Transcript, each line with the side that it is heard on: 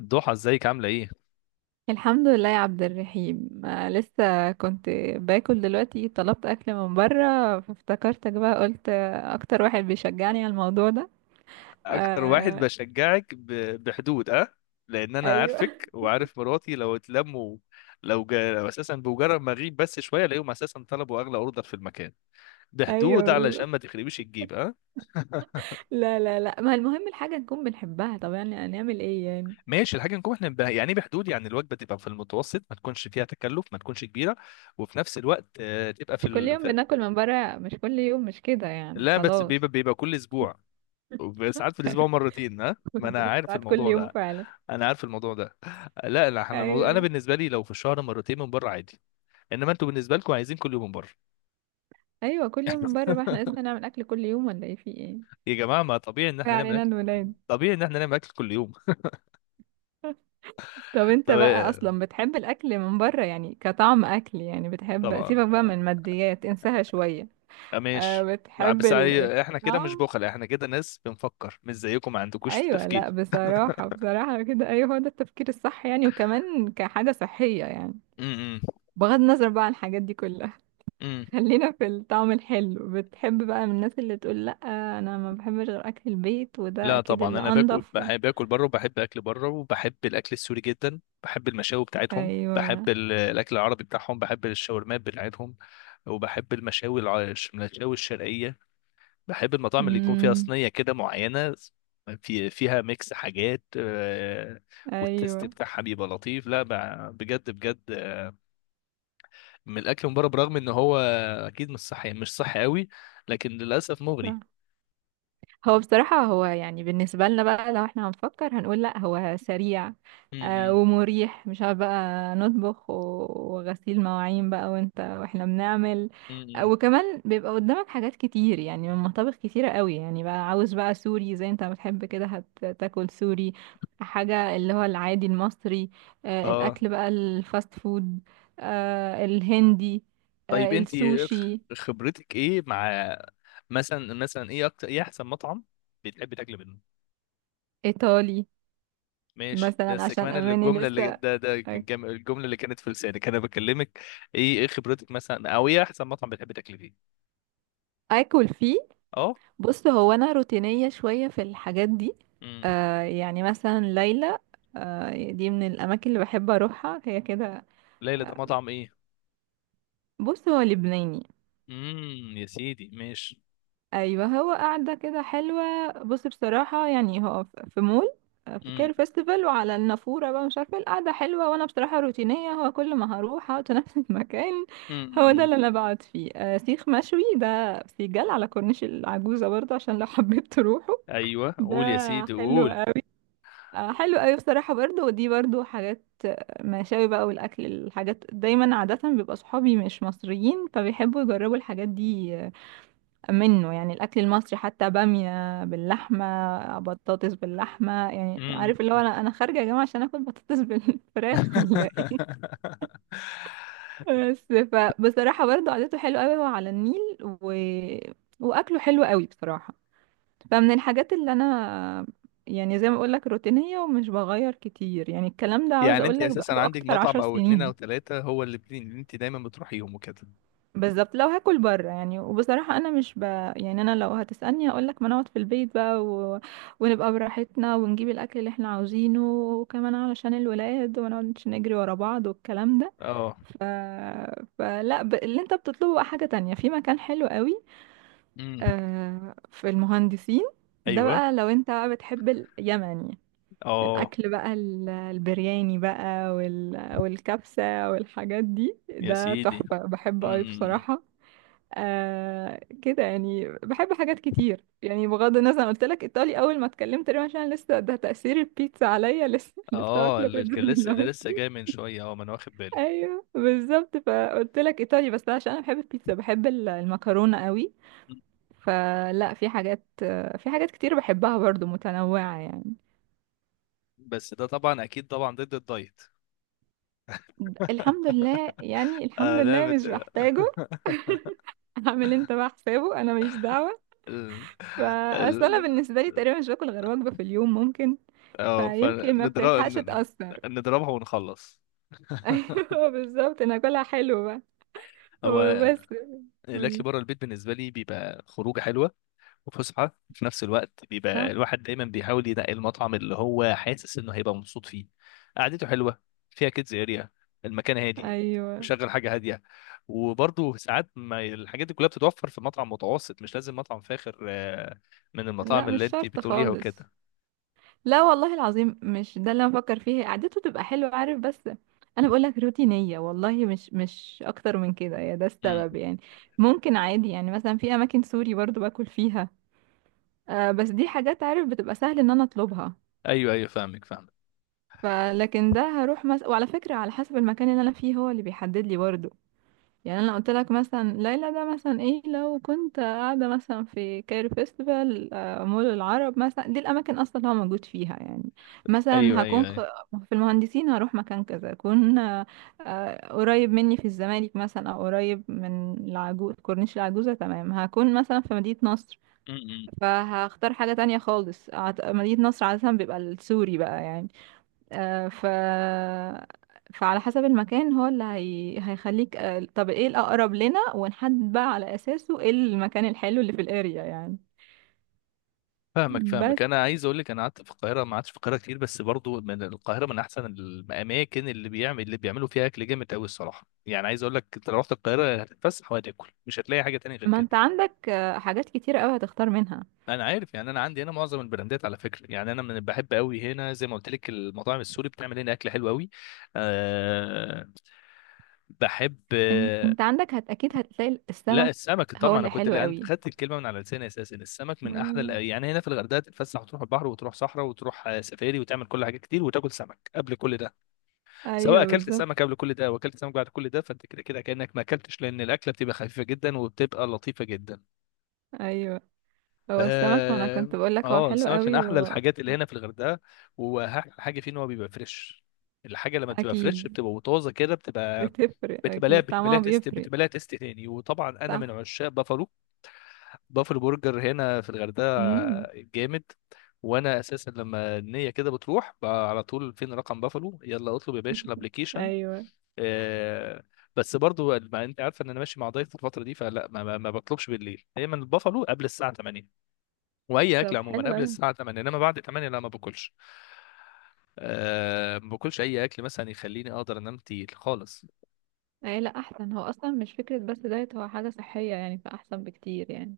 left: ضحى، ازيك؟ عامله ايه؟
right: الحمد لله يا عبد الرحيم، لسه كنت باكل دلوقتي. طلبت اكل من بره فافتكرتك بقى، قلت اكتر واحد بيشجعني على الموضوع ده.
left: اكتر واحد
right: آه.
left: بشجعك بحدود، اه. لان انا
right: ايوه.
left: عارفك وعارف مراتي لو اتلموا، لو اساسا بمجرد ما اغيب بس شويه الاقيهم اساسا طلبوا اغلى اوردر في المكان. بحدود علشان
right: ايوه،
left: ما تخربيش الجيب، اه.
right: لا لا لا، ما المهم الحاجه نكون بنحبها. طب يعني هنعمل ايه يعني؟
left: ماشي، الحاجه نكون احنا يعني ايه بحدود، يعني الوجبه تبقى في المتوسط، ما تكونش فيها تكلف، ما تكونش كبيره، وفي نفس الوقت تبقى
right: مش كل يوم بناكل من بره، مش كل يوم، مش كده يعني
left: لا بس
right: خلاص.
left: بيبقى كل اسبوع. ساعات في الاسبوع مرتين، ها، ما انا عارف
right: ساعات كل
left: الموضوع
right: يوم
left: ده.
right: فعلا.
left: انا عارف الموضوع ده. لا لا، احنا الموضوع انا
right: ايوه
left: بالنسبه لي لو في الشهر مرتين من بره عادي، انما انتوا بالنسبه لكم عايزين كل يوم من بره.
right: ايوه، كل يوم من بره بقى. احنا لسه هنعمل اكل كل يوم ولا ايه؟ في ايه؟
left: يا جماعه، ما طبيعي ان
right: ما
left: احنا نعمل
right: علينا،
left: اكل.
right: الولاد.
left: طبيعي ان احنا نعمل اكل كل يوم.
right: طب انت بقى
left: طب-
right: اصلا بتحب الاكل من بره يعني كطعم اكل؟ يعني بتحب،
left: طبعا.
right: سيبك بقى من الماديات انساها شوية.
left: آه،
right: أه،
left: ماشي. آه،
right: بتحب
left: بس احنا كده مش
right: الطعم.
left: بخل، احنا كده ناس بنفكر، مش زيكم ما عندكوش
right: ايوه، لا
left: تفكير.
right: بصراحة بصراحة كده ايوه، هو ده التفكير الصح يعني، وكمان كحاجة صحية يعني، بغض النظر بقى عن الحاجات دي كلها.
left: امم.
right: خلينا في الطعم الحلو. بتحب بقى؟ من الناس اللي تقول لا انا ما بحبش غير اكل البيت، وده
left: لا
right: اكيد
left: طبعا،
right: اللي
left: انا
right: انضف و...
left: بحب باكل بره، وبحب اكل بره، وبحب الاكل السوري جدا. بحب المشاوي بتاعتهم،
right: ايوه.
left: بحب الاكل العربي بتاعهم، بحب الشاورمات بتاعتهم، وبحب المشاوي المشاوي الشرقيه. بحب المطاعم اللي يكون فيها
right: امم.
left: صينيه كده معينه، فيها ميكس حاجات، آه، والتست
right: ايوه.
left: بتاعها بيبقى لطيف. لا بجد بجد، آه، من الاكل من بره، برغم ان هو اكيد مش صحي، مش صحي قوي، لكن للاسف مغري.
right: صح. هو بصراحة، هو يعني بالنسبة لنا بقى لو احنا هنفكر هنقول، لا هو سريع
left: م-
right: آه،
left: م-
right: ومريح، مش عارف بقى نطبخ وغسيل مواعين بقى، وانت واحنا بنعمل.
left: م- م.
right: وكمان بيبقى قدامك حاجات كتير يعني، من مطابخ كتيرة قوي. يعني بقى عاوز بقى سوري زي انت بتحب كده، هتاكل سوري. حاجة اللي هو العادي المصري، آه
left: اه.
right: الأكل بقى الفاست فود، آه الهندي،
left: طيب،
right: آه
left: انت
right: السوشي،
left: خبرتك ايه مع، مثلا، ايه اكتر، ايه احسن مطعم بتحبي تاكلي منه؟
right: إيطالي.
left: ماشي،
right: مثلا
left: بس
right: عشان
left: كمان اللي-
right: أماني
left: الجمله اللي
right: لسه
left: ده الجمله اللي كانت في لسانك انا بكلمك. ايه خبرتك مثلا، او ايه احسن مطعم بتحبي تاكلي فيه؟
right: اكل فيه.
left: اه.
right: بص، هو انا روتينيه شويه في الحاجات دي.
left: امم.
right: آه يعني مثلا ليلى، آه دي من الاماكن اللي بحب اروحها هي كده.
left: ليلى ده
right: آه،
left: مطعم ايه؟
right: بص هو لبناني.
left: امم، يا سيدي ماشي.
right: ايوه، هو قاعده كده حلوه، بص بصراحه، يعني هو في مول، في
left: امم،
right: كير فيستيفال، وعلى النافوره بقى مش عارفه القعده حلوه، وانا بصراحه روتينيه، هو كل ما هروح اقعد في نفس المكان، هو ده
left: امم.
right: اللي انا بقعد فيه. آه، سيخ مشوي ده سيجال على كورنيش العجوزه برضه، عشان لو حبيت تروحوا
left: ايوه،
right: ده.
left: قول يا سيدي،
right: حلو،
left: قول.
right: حلو قوي بصراحة برضو. ودي برضو حاجات مشاوي بقى، والأكل الحاجات دايما. عادة بيبقى صحابي مش مصريين، فبيحبوا يجربوا الحاجات دي منه. يعني الأكل المصري حتى، بامية باللحمة بطاطس باللحمة، يعني
left: امم.
right: عارف اللي هو أنا خارجة يا جماعة عشان آكل بطاطس بالفراخ؟ ولا إيه؟ بس. فبصراحة برضو عادته حلوة قوي، هو على النيل و... وأكله حلو قوي بصراحة. فمن الحاجات اللي انا، يعني زي ما اقول لك، روتينية ومش بغير كتير يعني. الكلام ده عاوز
left: يعني
right: اقول
left: انت
right: لك
left: اساسا
right: بقاله
left: عندك
right: اكتر
left: مطعم
right: عشر
left: او اتنين او
right: سنين.
left: تلاتة هو اللي اللي انت دايما بتروحيهم وكده؟
right: بالظبط، لو هاكل بره يعني. وبصراحة انا مش ب... يعني انا لو هتسألني اقول لك ما نقعد في البيت بقى و... ونبقى براحتنا، ونجيب الاكل اللي احنا عاوزينه، وكمان علشان الولاد ونقعد نجري ورا بعض والكلام ده.
left: اه.
right: ف... فلا ب... اللي انت بتطلبه بقى حاجة تانية، في مكان حلو قوي
left: امم.
right: في المهندسين. ده
left: ايوه.
right: بقى لو انت بقى بتحب اليمني،
left: اه،
right: الأكل بقى البرياني بقى، والكبسة والحاجات دي،
left: يا
right: ده
left: سيدي.
right: تحفة، بحب
left: امم،
right: أوي بصراحة. آه كده يعني، بحب حاجات كتير يعني، بغض النظر. أنا قلت لك إيطالي أول ما اتكلمت تقريبا عشان لسه ده تأثير البيتزا عليا، لسه لسه
left: اه،
right: واكلة بيتزا
left: اللي لسه
right: دلوقتي.
left: جاي من شويه، اه، ما انا واخد بالي.
right: أيوه بالظبط، فقلت لك إيطالي، بس ده عشان أنا بحب البيتزا، بحب المكرونة أوي.
left: مم.
right: فلا، في حاجات، في حاجات كتير بحبها برضو، متنوعة يعني.
left: بس ده طبعا اكيد طبعا ضد الدايت.
right: الحمد لله يعني، الحمد
left: آه،
right: لله مش محتاجه. هعمل انت بقى حسابه، انا ماليش دعوه.
left: ال...
right: فاصل انا
left: ال...
right: بالنسبه لي تقريبا مش باكل غير وجبه في اليوم، ممكن
left: اه،
right: فيمكن ما
left: فنضرب.
right: بتلحقش تاثر.
left: نضربها ونخلص.
right: ايوه بالظبط، انا اكلها حلو بقى
left: هو
right: وبس.
left: الاكل
right: قولي.
left: بره البيت بالنسبه لي بيبقى خروجه حلوه، وفسحه، في نفس الوقت بيبقى
right: صح.
left: الواحد دايما بيحاول ينقي المطعم اللي هو حاسس انه هيبقى مبسوط فيه. قعدته حلوه، فيها كيدز اريا، المكان هادي،
right: ايوه.
left: مشغل حاجه هاديه. وبرضه ساعات ما الحاجات دي كلها بتتوفر في مطعم متوسط، مش لازم مطعم فاخر، آه، من
right: لا
left: المطاعم
right: مش
left: اللي انت
right: شرط
left: بتقوليها
right: خالص،
left: وكده.
right: لا والله العظيم، مش ده اللي انا بفكر فيه. قعدته تبقى حلوه عارف، بس انا بقول لك روتينيه والله، مش اكتر من كده، يا ده
left: امم.
right: السبب يعني. ممكن عادي يعني، مثلا في اماكن سوري برضو باكل فيها، آه بس دي حاجات عارف بتبقى سهل ان انا اطلبها.
left: ايوه، ايوه، فاهمك، فاهمك.
right: فلكن ده هروح مثلا، وعلى فكرة على حسب المكان اللي انا فيه هو اللي بيحدد لي برضه يعني. انا قلت لك مثلا ليلى ده، مثلا ايه، لو كنت قاعدة مثلا في كايرو فيستيفال، مول العرب مثلا، دي الاماكن اصلا اللي هو موجود فيها يعني.
left: ايوه،
right: مثلا هكون خ...
left: ايوه،
right: في المهندسين هروح مكان كذا، اكون قريب مني في الزمالك مثلا، او قريب من العجوز، كورنيش العجوزة. تمام، هكون مثلا في مدينة نصر
left: ايوه،
right: فهختار حاجة تانية خالص. عت- مدينة نصر عادة بيبقى السوري بقى يعني. ف، فعلى حسب المكان هو اللي هي... هيخليك طب ايه الأقرب لنا، ونحدد بقى على أساسه ايه المكان الحلو اللي في الاريا يعني.
left: فاهمك، فاهمك.
right: بس
left: انا عايز اقول لك، انا قعدت في القاهره، ما قعدتش في القاهره كتير، بس برضو من القاهره، من احسن الاماكن اللي بيعمل، اللي بيعملوا فيها اكل جامد قوي الصراحه. يعني عايز اقول لك، انت لو رحت القاهره هتتفسح وهتاكل، مش هتلاقي حاجه تانية غير
right: ما
left: كده.
right: انت عندك حاجات كتير قوي هتختار منها.
left: انا عارف، يعني انا عندي هنا معظم البراندات على فكره، يعني انا من بحب قوي هنا، زي ما قلت لك، المطاعم السوري بتعمل هنا اكل حلو قوي. أه. بحب.
right: انت عندك هت... اكيد هتلاقي
left: لا،
right: السمك،
left: السمك
right: هو
left: طبعا، انا
right: اللي
left: كنت،
right: حلو
left: انت
right: قوي.
left: خدت الكلمه من على لساني اساسا. السمك من احلى
right: مم.
left: يعني هنا في الغردقه تتفسح، وتروح البحر، وتروح صحراء، وتروح، آه، سفاري، وتعمل كل حاجه كتير، وتاكل سمك قبل كل ده. سواء
right: ايوه
left: اكلت
right: بالظبط.
left: سمك قبل كل ده واكلت سمك بعد كل ده، فانت كده كده كانك ما اكلتش، لان الاكله بتبقى خفيفه جدا وبتبقى لطيفه جدا.
right: ايوه، هو السمك ما انا كنت
left: اه.
right: بقول لك هو حلو
left: السمك من
right: قوي.
left: احلى الحاجات اللي هنا في الغردقه. واحلى حاجه فيه ان هو بيبقى فريش. الحاجه لما بتبقى فريش
right: واكيد
left: بتبقى وطازه كده، بتبقى،
right: بتفرق،
left: بتبقى لها
right: اكيد
left: بتبقى لها
right: طعمها
left: تيست،
right: بيفرق.
left: بتبقى لها تيست تاني. وطبعا انا من
right: صح.
left: عشاق بافالو. بافلو برجر هنا في الغردقه
right: امم.
left: جامد. وانا اساسا لما النيه كده بتروح بقى على طول، فين رقم بافلو، يلا اطلب يا باشا الابليكيشن.
right: ايوه.
left: آه. بس برضو ما انت عارفه ان انا ماشي مع ضيف الفتره دي، فلا ما بطلبش بالليل، دايما البافلو قبل الساعه 8، واي اكل
right: طب
left: عموما
right: حلو
left: قبل
right: قوي.
left: الساعه 8، انما بعد 8 لا، ما باكلش. ما باكلش اي اكل مثلا يخليني اقدر انام تقيل خالص.
right: ايه لا احسن، هو اصلا مش فكرة بس دايت، هو حاجة صحية يعني، فاحسن بكتير يعني.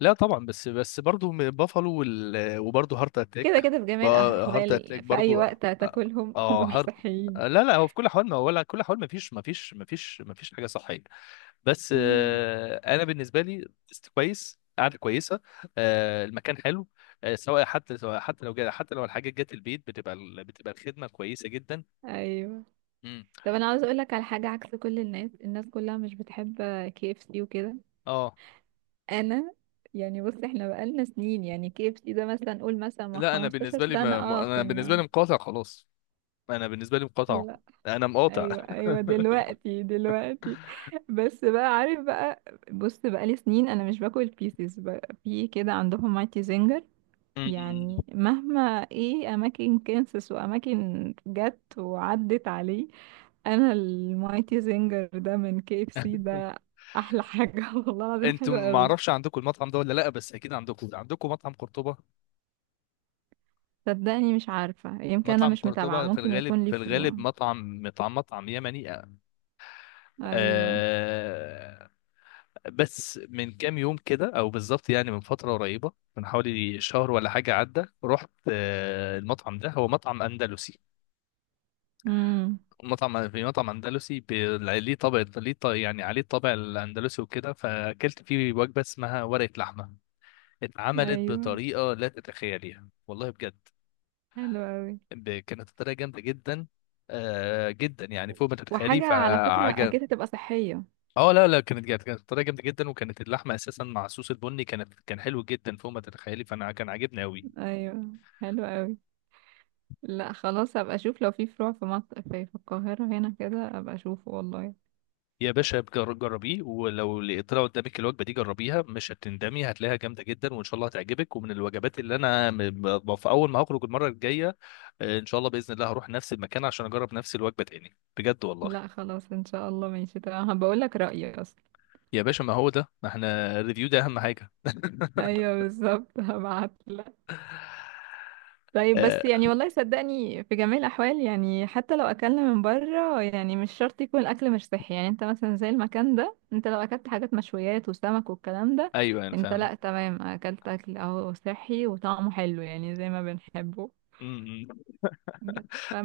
left: لا طبعا، بس، برضه بافالو وبرضه هارت
right: كده
left: اتاك.
right: كده في
left: بقى-
right: جميع
left: هارت اتاك
right: الاحوال في اي
left: برضه.
right: وقت هتاكلهم،
left: اه،
right: هم مش
left: هارد.
right: صحيين.
left: لا لا، هو في كل حال ما، ولا كل حال، ما فيش، حاجه صحيه. بس،
right: مم.
left: آه، انا بالنسبه لي كويس، قعده كويسه. آه، المكان حلو. آه، سواء، حتى لو جا، حتى لو الحاجات جت البيت، بتبقى بتبقى الخدمه كويسه جدا.
right: ايوه.
left: امم.
right: طب انا عاوز اقولك على حاجة، عكس كل الناس، الناس كلها مش بتحب كي اف سي وكده.
left: اه.
right: انا يعني بص، احنا بقالنا سنين يعني، كي اف سي ده مثلا قول مثلا من
left: لا، انا
right: 15
left: بالنسبه لي
right: سنة اه
left: انا بالنسبه لي
right: كنا.
left: مقاطع خلاص. انا بالنسبه لي مقاطع. انا مقاطع.
right: ايوه ايوه، دلوقتي دلوقتي. بس بقى عارف بقى، بص، بقى لي سنين انا مش باكل بيسز بقى. في كده عندهم مايتي زنجر،
left: مم.
right: يعني مهما، ايه اماكن كانسس واماكن جت وعدت عليه. انا المايتي زنجر ده من كي اف سي ده احلى حاجه. والله العظيم
left: انتوا
right: حلو
left: ما
right: قوي.
left: اعرفش عندكم المطعم ده ولا لا، بس اكيد عندكم، مطعم قرطبة.
right: صدقني مش عارفه، يمكن انا
left: مطعم
right: مش متابعه،
left: قرطبة في
right: ممكن
left: الغالب،
right: يكون ليه فروع.
left: مطعم، مطعم يمني.
right: ايوه.
left: آه. بس من كام يوم كده، او بالظبط يعني من فترة قريبة، من حوالي شهر ولا حاجة عدى، رحت، آه، المطعم ده هو مطعم اندلسي.
right: امم.
left: في مطعم اندلسي، ليه طابع، يعني عليه الطابع الاندلسي وكده، فاكلت فيه وجبة اسمها ورقة لحمة. اتعملت
right: ايوه.
left: بطريقة لا تتخيليها والله بجد.
right: حلو قوي.
left: كانت الطريقه جامده جدا، آه، جدا، يعني فوق ما تتخيلي،
right: وحاجة على فكرة
left: فعجب.
right: أكيد هتبقى صحية.
left: اه، لا لا، كانت جامده، كانت الطريقه جامده جدا، وكانت اللحمه اساسا مع الصوص البني، كانت، كان حلو جدا فوق ما تتخيلي، فانا كان عاجبني قوي.
right: أيوة. حلو قوي. لا خلاص، هبقى أشوف لو في فروع في مصر، في في القاهرة هنا كده أبقى أشوفه والله.
left: يا باشا، جربيه، ولو لقيت طلع قدامك الوجبه دي، جربيها، مش هتندمي، هتلاقيها جامده جدا، وان شاء الله هتعجبك، ومن الوجبات اللي انا في اول ما هخرج المره الجايه، آه، ان شاء الله باذن الله هروح نفس المكان عشان اجرب نفس الوجبه تاني، بجد والله.
right: لا خلاص إن شاء الله، ماشي تمام، هبقول لك رأيي أصلا.
left: يا باشا، ما هو ده، ما احنا الريفيو ده اهم حاجه.
right: أيوة بالظبط. هبعت. طيب بس
left: آه،
right: يعني والله صدقني في جميع الأحوال يعني، حتى لو أكلنا من بره يعني مش شرط يكون الأكل مش صحي. يعني انت مثلا زي المكان ده، انت لو أكلت حاجات مشويات وسمك والكلام ده،
left: ايوه انا
right: انت
left: فاهم.
right: لأ تمام، أكلت أكل أهو صحي وطعمه حلو يعني زي ما بنحبه.
left: أمم.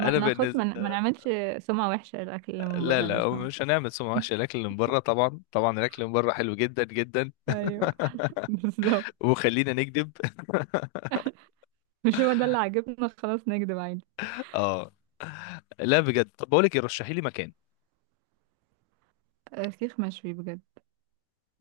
left: انا
right: ناخد، ما
left: بالنسبه.
right: نعملش سمعة وحشة للأكل اللي من
left: لا
right: بره
left: لا،
right: لو
left: هو
right: سمحت.
left: مش هنعمل سمعة وحشه الاكل اللي من بره، طبعا، طبعا الاكل اللي من بره حلو جدا جدا.
right: ايوه بالظبط،
left: وخلينا نكذب.
right: مش هو ده اللي عاجبنا خلاص، نكدب عادي.
left: اه. لا بجد، طب بقول لك إيه، رشحي لي مكان.
right: سيخ مشوي بجد.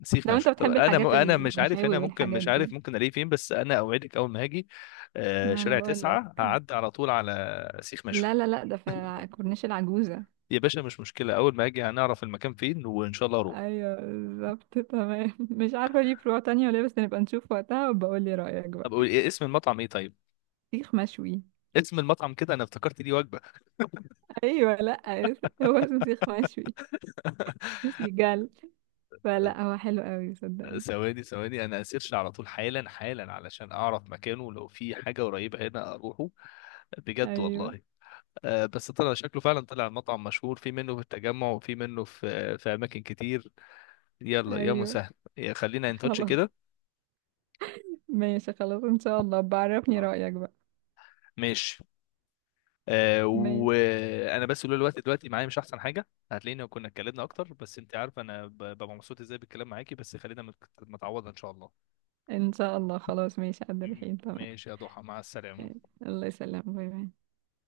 left: سيخ
right: لو انت
left: مشوي. طب
right: بتحب
left: انا
right: الحاجات
left: انا مش عارف
right: المشاوي
left: هنا، ممكن
right: والحاجات
left: مش عارف
right: دي،
left: ممكن الاقيه فين، بس انا اوعدك اول ما هاجي، آه،
right: ما انا
left: شارع
right: بقول لك.
left: تسعة هعدي على طول على سيخ
right: لا
left: مشوي.
right: لا لا، ده في كورنيش العجوزة.
left: يا باشا مش مشكله، اول ما اجي هنعرف المكان فين وان شاء الله اروح.
right: ايوه بالظبط تمام. مش عارفة ليه فروع تانية ولا إيه؟ بس نبقى نشوف وقتها، وبقول لي رأيك بقى.
left: طب إيه اسم المطعم، ايه طيب.
right: سيخ مشوي.
left: اسم المطعم كده انا افتكرت ليه وجبه.
right: ايوه لا. هو اسمه سيخ مشوي. مش بيجل. فلا هو حلو قوي صدقني.
left: ثواني، ثواني، انا هسيرش على طول حالا حالا علشان اعرف مكانه، لو في حاجه قريبه هنا اروحه، بجد
right: ايوه
left: والله. آه، بس طلع شكله فعلا، طلع مطعم مشهور، في منه في التجمع وفي منه في في اماكن كتير. يلا يا
right: ايوه
left: مسهل، يا خلينا ان تاتش
right: خلاص،
left: كده.
right: ماشي خلاص ان شاء الله، بعرفني
left: آه.
right: رأيك بقى.
left: ماشي. آه،
right: ماشي،
left: وانا بس، لولا الوقت دلوقتي معايا مش احسن حاجه، هتلاقينا كنا اتكلمنا اكتر، بس انت عارفه انا ببقى مبسوط ازاي بالكلام معاكي، بس خلينا متعوضه ان شاء الله.
right: ان شاء الله. خلاص ماشي قد الحين، تمام.
left: ماشي يا ضحى، مع السلامه.
right: الله يسلمك، باي باي.